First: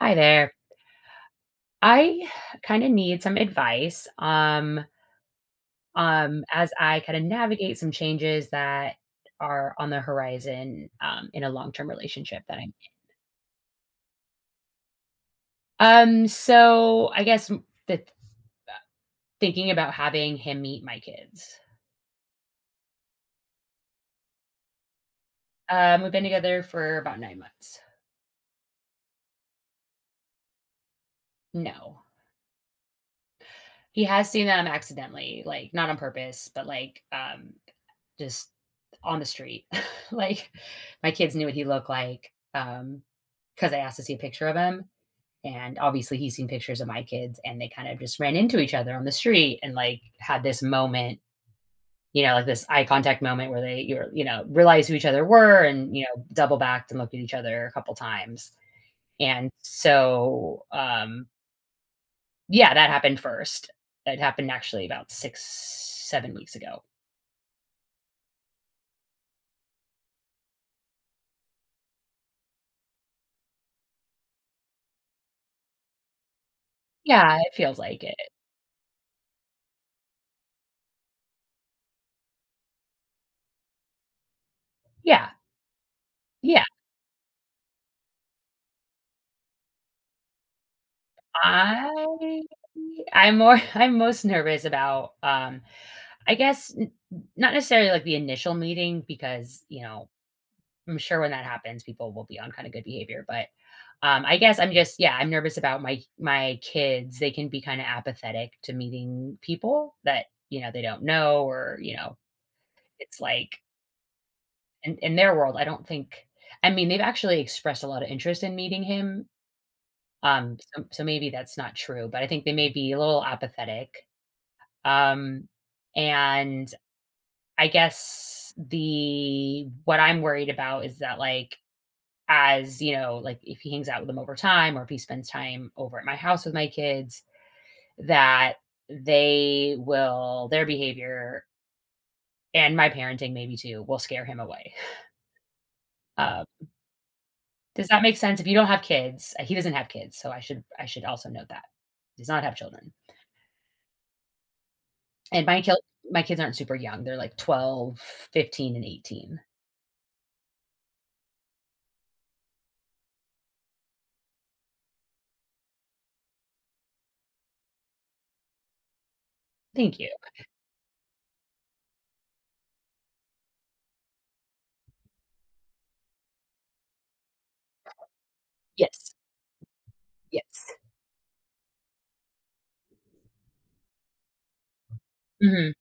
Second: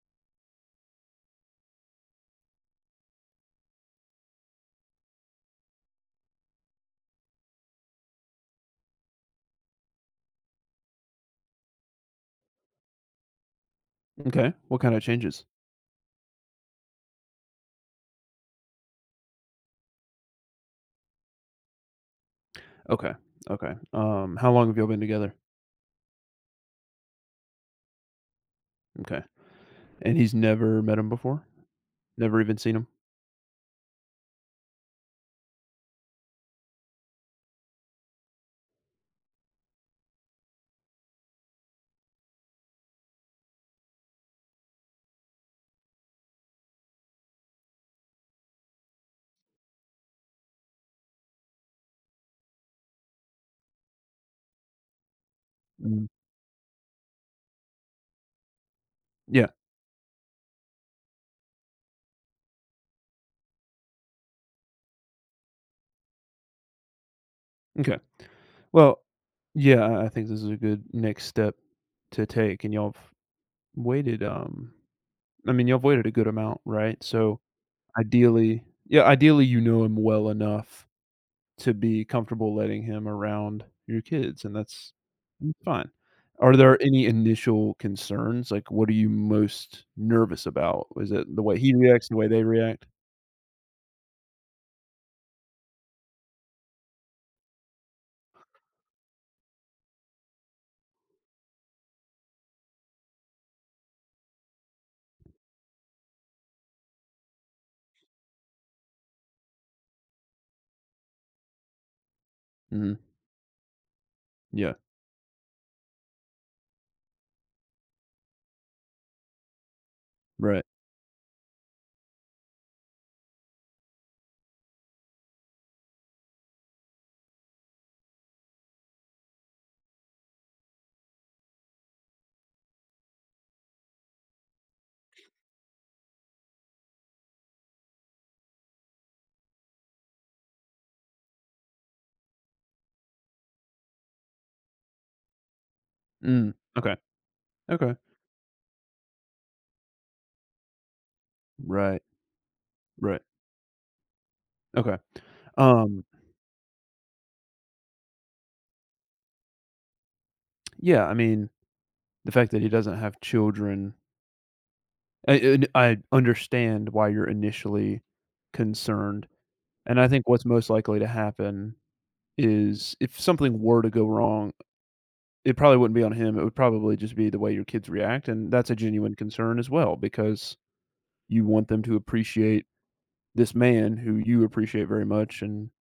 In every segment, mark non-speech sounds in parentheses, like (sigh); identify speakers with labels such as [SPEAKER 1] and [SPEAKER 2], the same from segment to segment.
[SPEAKER 1] Hi there. I kind of need some advice as I kind of navigate some changes that are on the horizon in a long-term relationship that I'm in.
[SPEAKER 2] Okay. What kinda changes?
[SPEAKER 1] So I guess the thinking about having him meet my kids.
[SPEAKER 2] Okay, okay. How long have y'all been together?
[SPEAKER 1] We've been together for about 9 months.
[SPEAKER 2] Okay. And he's never met him before?
[SPEAKER 1] No.
[SPEAKER 2] Never even seen him?
[SPEAKER 1] He has seen them accidentally, like not on purpose, but just on the street. (laughs) Like my kids knew what he looked like because I asked to see a picture of him. And obviously he's seen pictures of my kids and they kind of just ran into each other on the street and like had this moment, you know, like this eye contact moment where you know, realized who each other were and, you
[SPEAKER 2] Mm.
[SPEAKER 1] know, double backed and looked at each other a couple times.
[SPEAKER 2] Yeah,
[SPEAKER 1] And so yeah, that happened first. It happened actually about six, 7 weeks ago.
[SPEAKER 2] okay. Well, yeah, I think this is a good next step to take, and y'all have waited, um I mean, y'all have waited a good amount, right?
[SPEAKER 1] Yeah,
[SPEAKER 2] So,
[SPEAKER 1] it feels like it.
[SPEAKER 2] ideally yeah, ideally, you know him well enough to be comfortable letting him around your kids, and that's
[SPEAKER 1] Yeah.
[SPEAKER 2] fine. Are
[SPEAKER 1] Yeah.
[SPEAKER 2] there any initial concerns? Like, what are you most nervous about? Is it the way he reacts, the way
[SPEAKER 1] I
[SPEAKER 2] they react?
[SPEAKER 1] I'm more (laughs) I'm most nervous about, I guess, n not necessarily, like, the initial meeting because, you know, I'm sure when that happens, people will be on kinda good behavior, but, I guess I'm just yeah, I'm nervous about my kids. They can be kinda apathetic to meeting people that, you know, they don't know or, you know,
[SPEAKER 2] Mhm.
[SPEAKER 1] it's like
[SPEAKER 2] Yeah.
[SPEAKER 1] in their world, I don't think I mean, they've actually expressed a lot of interest in meeting him,
[SPEAKER 2] Right.
[SPEAKER 1] so maybe that's not true, but I think they may be a little apathetic. Um, and I guess the what I'm worried about is that like as, you know, like if he hangs out with them over time or if he spends time over at my house with my kids, that they will their behavior and my parenting maybe too will scare him away. Uh,
[SPEAKER 2] Mm. Okay.
[SPEAKER 1] does
[SPEAKER 2] Okay.
[SPEAKER 1] that make sense? If you don't have kids, he doesn't have kids, so I should also note that.
[SPEAKER 2] Right.
[SPEAKER 1] He does not have children.
[SPEAKER 2] Right. Okay.
[SPEAKER 1] And
[SPEAKER 2] Um,
[SPEAKER 1] my kids aren't super young. They're like 12, 15, and 18.
[SPEAKER 2] yeah, I mean, the fact that he doesn't have children, I understand why you're initially concerned.
[SPEAKER 1] Thank
[SPEAKER 2] And I
[SPEAKER 1] you.
[SPEAKER 2] think what's most likely to happen is if something were to go wrong, it probably wouldn't be on him, it would probably just be the way your kids react, and that's a
[SPEAKER 1] Yes.
[SPEAKER 2] genuine concern as well because
[SPEAKER 1] Yes.
[SPEAKER 2] you want them to appreciate this man who you appreciate very much and
[SPEAKER 1] Mhm.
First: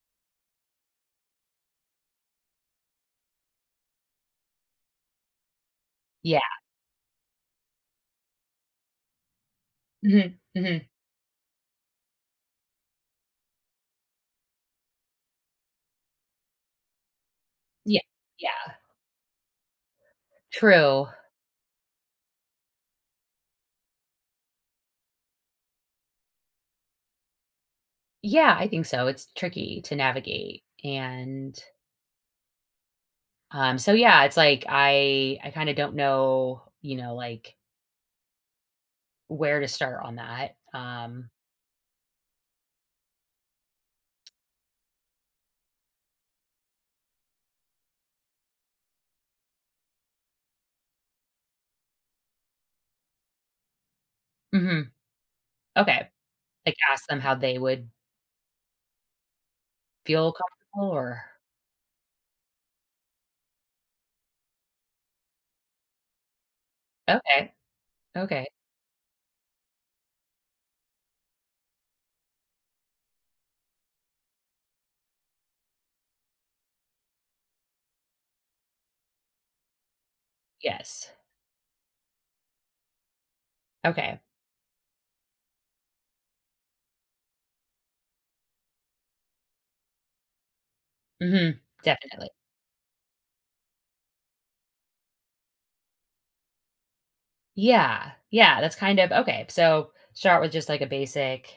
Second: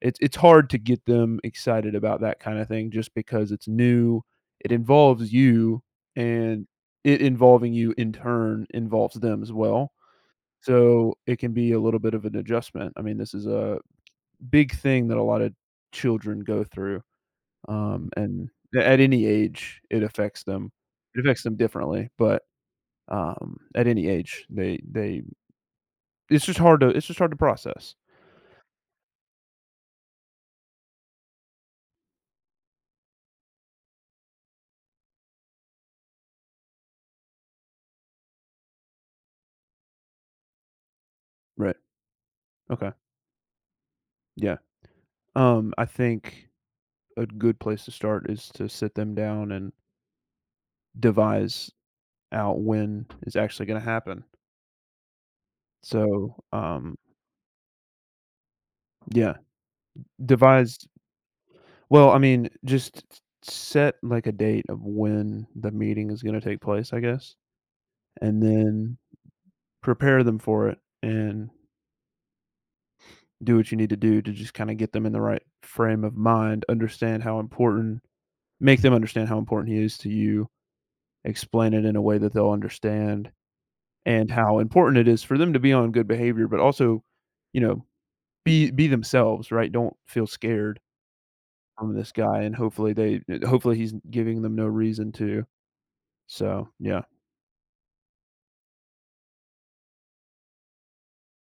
[SPEAKER 2] it's hard to get them excited about that kind of thing just because it's new. It involves you
[SPEAKER 1] Yeah.
[SPEAKER 2] and it involving you in turn involves them as well.
[SPEAKER 1] Mhm, mhm.
[SPEAKER 2] So it can be a little bit of an adjustment. I mean, this is a big thing that a lot of children go through.
[SPEAKER 1] Yeah,
[SPEAKER 2] And
[SPEAKER 1] yeah,
[SPEAKER 2] at any age, it affects them.
[SPEAKER 1] true.
[SPEAKER 2] It affects them differently, but, at any age, they it's just hard to it's just hard to process.
[SPEAKER 1] Yeah, I think so, it's tricky to navigate, and, so yeah, it's like I kinda don't know, you know, like, where to start on that, um.
[SPEAKER 2] Right. Okay. Yeah. I think a good place to start is to sit them down and devise out when it's actually gonna happen.
[SPEAKER 1] Mhm, okay.
[SPEAKER 2] So,
[SPEAKER 1] Like, ask them how they would
[SPEAKER 2] yeah,
[SPEAKER 1] feel
[SPEAKER 2] devise
[SPEAKER 1] comfortable or
[SPEAKER 2] well, I mean, just set, like, a date of when the meeting is gonna take place, I guess,
[SPEAKER 1] okay,
[SPEAKER 2] and
[SPEAKER 1] okay,
[SPEAKER 2] then prepare them for it and do what you need to do to just kind of get them in the right frame of mind, understand how important, make them understand how important he is to you,
[SPEAKER 1] yes,
[SPEAKER 2] explain it in a way that they'll understand,
[SPEAKER 1] okay,
[SPEAKER 2] and how important it is for them to be on good behavior, but also, you know, be themselves, right? Don't feel scared
[SPEAKER 1] mhm,
[SPEAKER 2] from this
[SPEAKER 1] definitely.
[SPEAKER 2] guy, and hopefully they, hopefully he's giving them no reason to. So yeah,
[SPEAKER 1] Yeah, yeah, that's kind of okay, so start with just, like, a basic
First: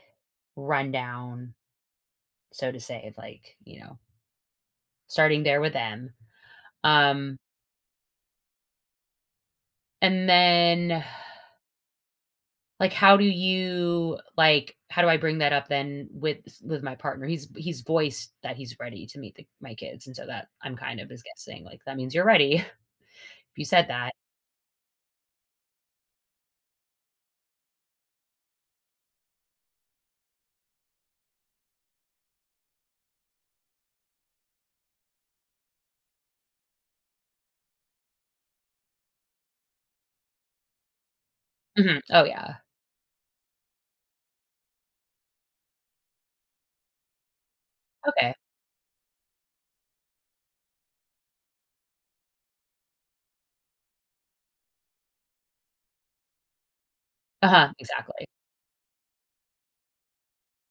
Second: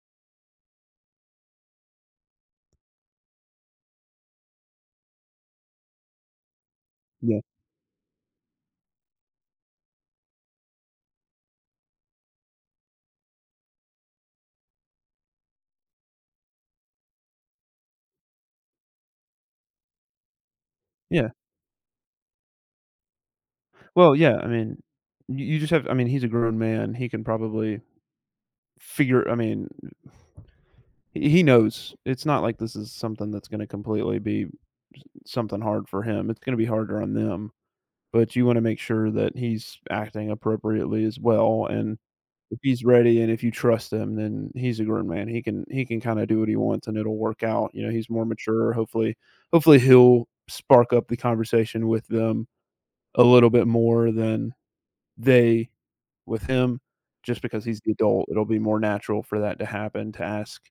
[SPEAKER 1] rundown, so to say, of, like, you know starting there with M. Um,
[SPEAKER 2] yeah,
[SPEAKER 1] and then how do I bring that up then with my partner? He's voiced that he's ready to meet the, my kids, and so that I'm kind of is
[SPEAKER 2] yeah.
[SPEAKER 1] guessing like that means you're ready. (laughs) If you said that,
[SPEAKER 2] Well, yeah. I mean, you just have. I mean, he's a grown man. He can probably figure. I mean, he knows it's not like this is something that's going to completely be something hard for him. It's going to be harder on them, but you want to make sure that he's acting appropriately as well. And
[SPEAKER 1] mhm, oh yeah,
[SPEAKER 2] if he's ready and if you trust him, then he's a grown man. He can kind of do what he wants and it'll work out. You know, he's more
[SPEAKER 1] okay,
[SPEAKER 2] mature. Hopefully, hopefully he'll spark up the conversation with them a little bit more than they with him just
[SPEAKER 1] uh
[SPEAKER 2] because
[SPEAKER 1] huh,
[SPEAKER 2] he's the
[SPEAKER 1] exactly.
[SPEAKER 2] adult, it'll be more natural for that to happen, to ask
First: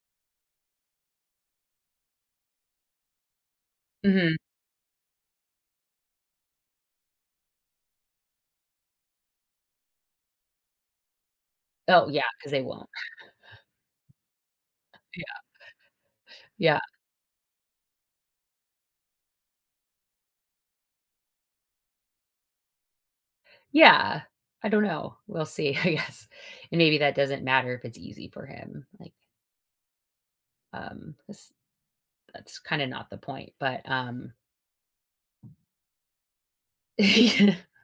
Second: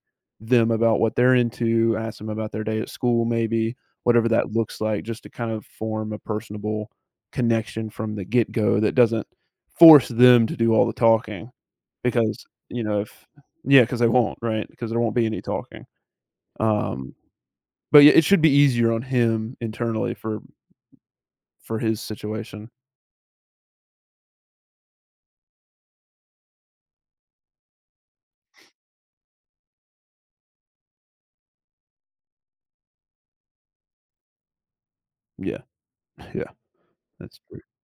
[SPEAKER 2] them about what they're into, ask them about their day at school maybe, whatever
[SPEAKER 1] Hmm.
[SPEAKER 2] that looks like, just to kind of form a personable connection from the get-go that doesn't force them to do all the talking
[SPEAKER 1] Oh yeah,
[SPEAKER 2] because,
[SPEAKER 1] because they
[SPEAKER 2] you
[SPEAKER 1] won't.
[SPEAKER 2] know, if yeah, because they won't, right? Because there
[SPEAKER 1] (laughs)
[SPEAKER 2] won't be
[SPEAKER 1] Yeah,
[SPEAKER 2] any talking.
[SPEAKER 1] yeah.
[SPEAKER 2] Um, but yeah, it should be easier on him internally for his situation.
[SPEAKER 1] Yeah. I don't know. We'll see. (laughs) I guess, and maybe that doesn't matter if it's easy for him. Like, this, that's kind of not the point. But
[SPEAKER 2] Yeah, (laughs) yeah, that's true,
[SPEAKER 1] (laughs)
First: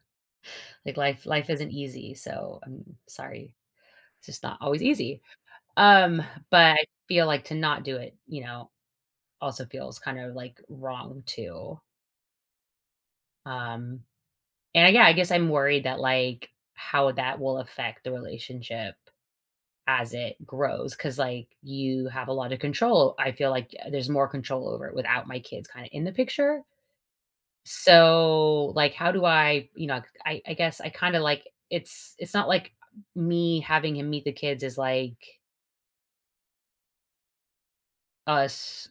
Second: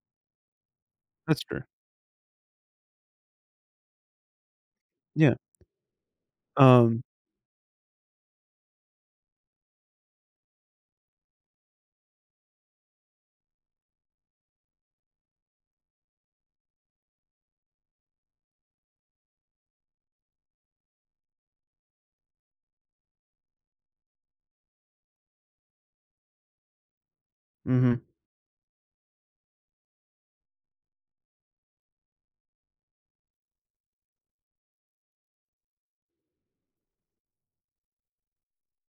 [SPEAKER 1] like life
[SPEAKER 2] that's
[SPEAKER 1] life
[SPEAKER 2] true.
[SPEAKER 1] isn't easy, so I'm sorry. It's just not always easy.
[SPEAKER 2] Yeah,
[SPEAKER 1] Um, but I
[SPEAKER 2] um
[SPEAKER 1] feel like to not do it, you know, also feels kind of like wrong too. Um, and yeah, I guess I'm worried that like how that will affect the relationship as it grows because like you have a lot of control. I feel like there's more control over it without my kids kind of in the picture.
[SPEAKER 2] mhm.
[SPEAKER 1] So, like, how do I you know, I guess I kinda, like it's not like me having him meet the kids is like us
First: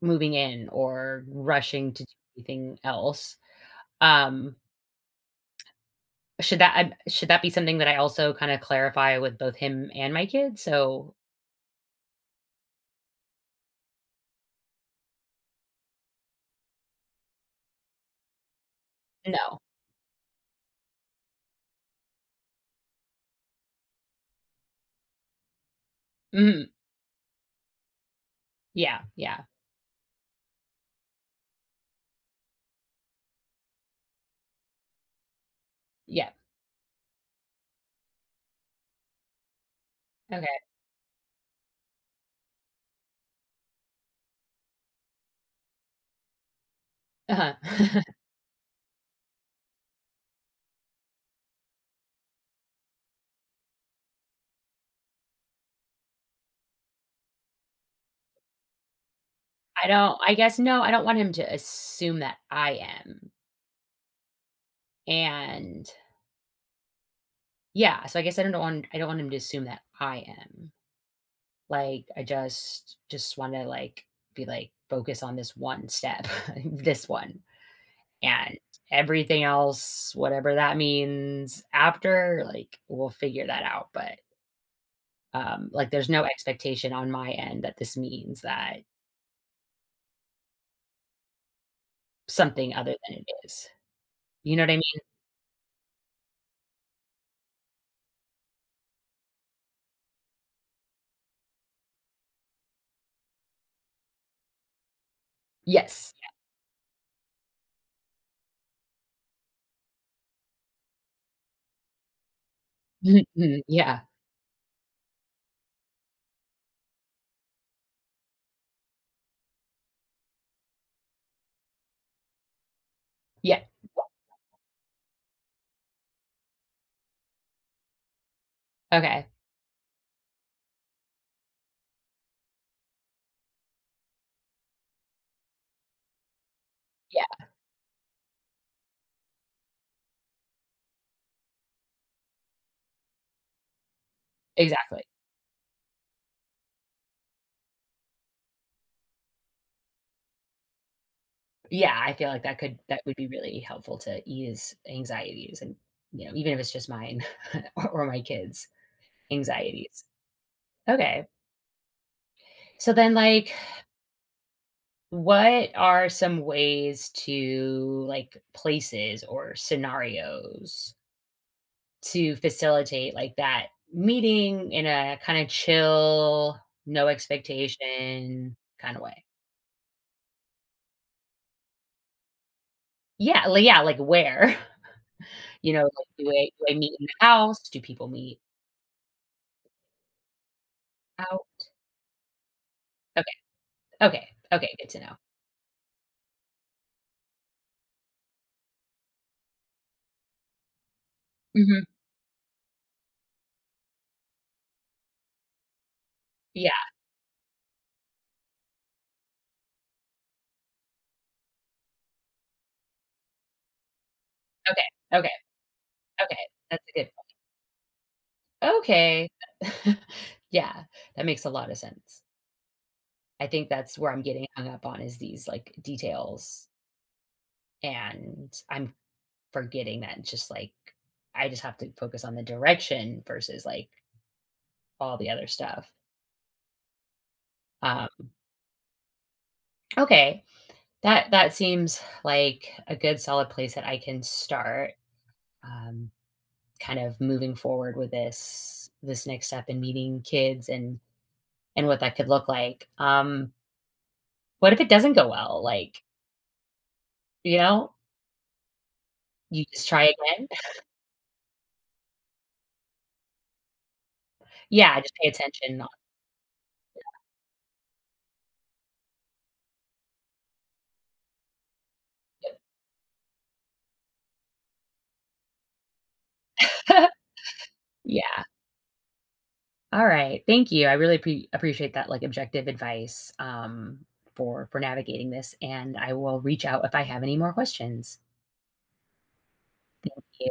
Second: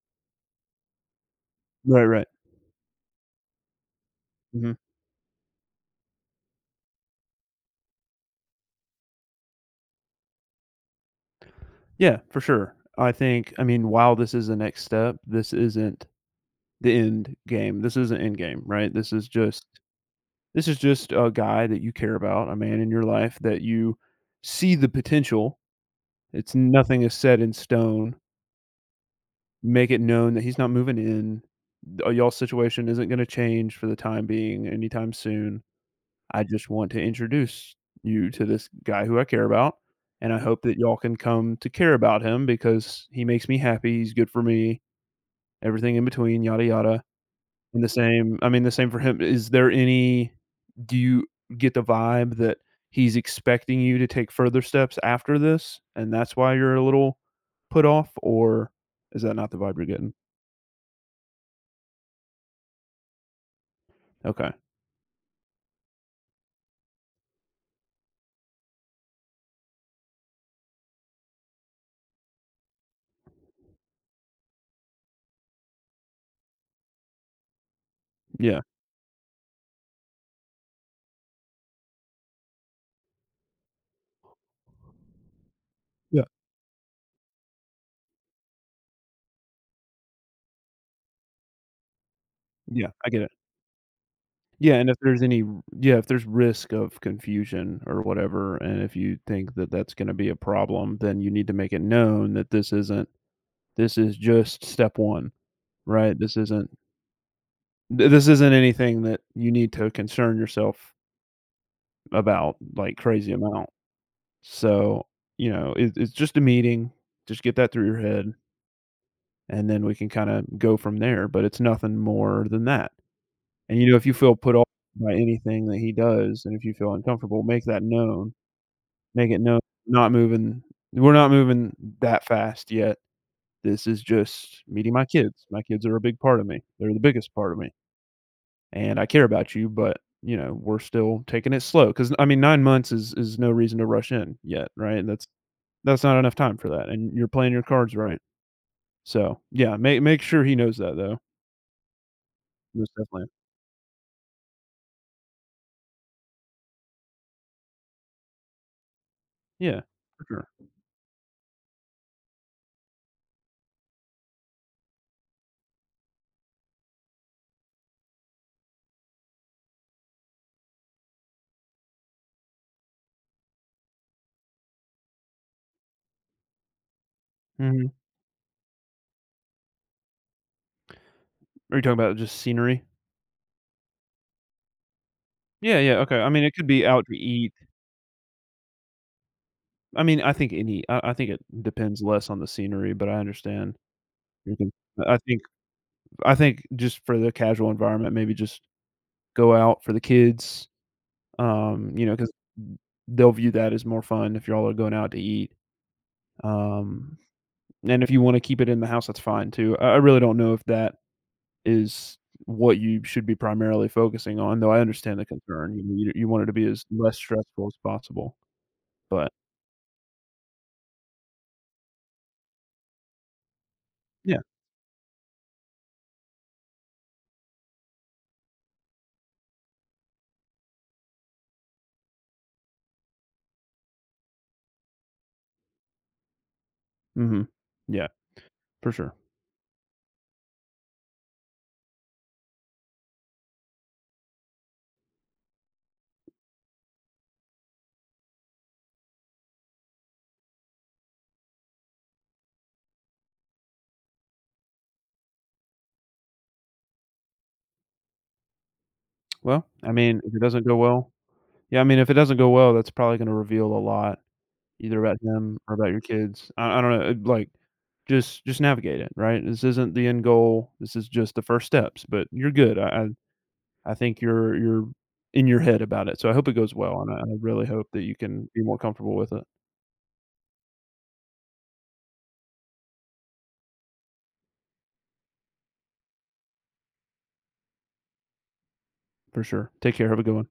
[SPEAKER 1] moving in or rushing to
[SPEAKER 2] Right,
[SPEAKER 1] do
[SPEAKER 2] right.
[SPEAKER 1] anything else. Um,
[SPEAKER 2] Mhm.
[SPEAKER 1] should that be something that I also kinda clarify with both him and my kids? So
[SPEAKER 2] Yeah, for sure. I think I mean, while this is the next step, this isn't the end game. This isn't end game, right?
[SPEAKER 1] no.
[SPEAKER 2] This is just a guy that you care about, a man in your life that you see the potential. It's
[SPEAKER 1] Mhm.
[SPEAKER 2] nothing is set in stone.
[SPEAKER 1] Yeah, yeah,
[SPEAKER 2] Make it known that he's not moving in. Y'all's situation isn't gonna change for the time being anytime soon.
[SPEAKER 1] yeah.
[SPEAKER 2] I just want to introduce you to this guy who I care about, and I
[SPEAKER 1] Okay.
[SPEAKER 2] hope that y'all can come to care about him because he makes me happy, he's good for me, everything in between, yada yada.
[SPEAKER 1] Uh-huh.
[SPEAKER 2] And the
[SPEAKER 1] (laughs)
[SPEAKER 2] same I mean, the same for him. Is there any do you get the vibe that he's expecting you to take further steps after this, and that's why you're a little put off, or is that not the vibe
[SPEAKER 1] I
[SPEAKER 2] you're getting?
[SPEAKER 1] don't I guess no, I don't want him to assume that I am,
[SPEAKER 2] Okay.
[SPEAKER 1] and yeah, so I guess I don't want him to assume that I am. Like, I just wanna, like, be, like, focus on this one step, (laughs) this one, and
[SPEAKER 2] Yeah.
[SPEAKER 1] everything else, whatever that means after, like, we'll figure that out, but, like, there's no
[SPEAKER 2] Yeah.
[SPEAKER 1] expectation on my end that this means that something
[SPEAKER 2] Yeah,
[SPEAKER 1] other
[SPEAKER 2] I
[SPEAKER 1] than
[SPEAKER 2] get
[SPEAKER 1] it
[SPEAKER 2] it.
[SPEAKER 1] is. You know what I
[SPEAKER 2] Yeah, and if
[SPEAKER 1] mean?
[SPEAKER 2] there's any yeah, if there's risk of confusion or whatever, and if you think that that's gonna be a problem, then you need to make it known that this isn't this is just step 1,
[SPEAKER 1] Yes.
[SPEAKER 2] right?
[SPEAKER 1] (laughs)
[SPEAKER 2] This isn't th this isn't anything that you need to concern yourself about, like,
[SPEAKER 1] Mhm,
[SPEAKER 2] crazy
[SPEAKER 1] mhm,
[SPEAKER 2] amount.
[SPEAKER 1] yeah.
[SPEAKER 2] So, you know, it it's just a meeting, just get that through your head, and then we can kinda go from there, but it's nothing more than that.
[SPEAKER 1] Yeah.
[SPEAKER 2] And, you know, if you feel put off by anything that he does, and if you feel uncomfortable, make that known.
[SPEAKER 1] Okay.
[SPEAKER 2] Make it no, not moving we're not moving that fast yet. This is just meeting my kids. My kids are a big part of me. They're the biggest
[SPEAKER 1] Yeah,
[SPEAKER 2] part of me, and I care about you, but, you know, we're still taking it slow because I mean, 9 months is no reason to rush in yet,
[SPEAKER 1] exactly.
[SPEAKER 2] right? That's not enough time for that, and you're playing your cards right. So, yeah, make make sure he knows that, though.
[SPEAKER 1] Yeah, I feel like
[SPEAKER 2] Most
[SPEAKER 1] that would be
[SPEAKER 2] definitely.
[SPEAKER 1] really helpful to ease anxieties and, you know, even if it's just mine (laughs) or my kids'
[SPEAKER 2] Yeah,
[SPEAKER 1] anxieties.
[SPEAKER 2] for sure.
[SPEAKER 1] Okay. So then, like, what are some ways to, like, places or scenarios to facilitate, like, that meeting in a kinda chill, no
[SPEAKER 2] Mhm.
[SPEAKER 1] expectation kinda way?
[SPEAKER 2] Are you talking about just scenery?
[SPEAKER 1] Yeah, like where? (laughs) You
[SPEAKER 2] Yeah,
[SPEAKER 1] know,
[SPEAKER 2] yeah,
[SPEAKER 1] like,
[SPEAKER 2] okay. I mean, it
[SPEAKER 1] do
[SPEAKER 2] could
[SPEAKER 1] I
[SPEAKER 2] be
[SPEAKER 1] meet
[SPEAKER 2] out
[SPEAKER 1] in
[SPEAKER 2] to
[SPEAKER 1] the
[SPEAKER 2] eat.
[SPEAKER 1] house? Do people meet
[SPEAKER 2] I mean, I think any I think it
[SPEAKER 1] out?
[SPEAKER 2] depends less on the scenery, but I understand
[SPEAKER 1] Okay,
[SPEAKER 2] you can
[SPEAKER 1] okay, good to know.
[SPEAKER 2] I think I think just for the casual environment, maybe just go out for the kids,
[SPEAKER 1] Mhm.
[SPEAKER 2] you know, because 'cause they'll view that as more fun if y'all are going out to eat,
[SPEAKER 1] Yeah,
[SPEAKER 2] um, and if you wanna keep it in the house, that's fine too. I really don't know if that is what you should be primarily focusing on, though I
[SPEAKER 1] okay,
[SPEAKER 2] understand the
[SPEAKER 1] okay,
[SPEAKER 2] concern. You know, you want
[SPEAKER 1] okay,
[SPEAKER 2] it to be
[SPEAKER 1] that's
[SPEAKER 2] as
[SPEAKER 1] a good
[SPEAKER 2] less stressful as possible,
[SPEAKER 1] okay.
[SPEAKER 2] but
[SPEAKER 1] (laughs) Yeah, that makes a lot of sense. I think that's where I'm
[SPEAKER 2] yeah.
[SPEAKER 1] getting hung up on is these, like, details, and I'm forgetting that just, like, I just have to focus on the direction versus, like, all the other stuff.
[SPEAKER 2] Mhm.
[SPEAKER 1] Um,
[SPEAKER 2] Yeah, for sure.
[SPEAKER 1] okay, that that seems like a good solid place that I can start, um, kind of moving forward with this next step in meeting kids and what that could look like. What if it doesn't go well? Like, you know, you
[SPEAKER 2] Well,
[SPEAKER 1] just
[SPEAKER 2] I
[SPEAKER 1] try
[SPEAKER 2] mean, if it
[SPEAKER 1] again.
[SPEAKER 2] doesn't go
[SPEAKER 1] (laughs)
[SPEAKER 2] well yeah, I mean, if it doesn't go well, that's probably gonna reveal a lot,
[SPEAKER 1] Yeah,
[SPEAKER 2] either
[SPEAKER 1] just
[SPEAKER 2] about
[SPEAKER 1] pay
[SPEAKER 2] him or
[SPEAKER 1] attention. Not
[SPEAKER 2] about your kids. I don't know, like, just navigate it, right? This isn't the end goal, this is just the first steps, but you're good. I think you're in your head about it, so I hope it goes well, and
[SPEAKER 1] (laughs)
[SPEAKER 2] I really hope that you
[SPEAKER 1] yeah.
[SPEAKER 2] can be more comfortable with it,
[SPEAKER 1] All right. Thank you. I really appreciate that, like, objective advice, for navigating this, and I will reach out if I have any more questions.
[SPEAKER 2] for sure. Take care, have a good one.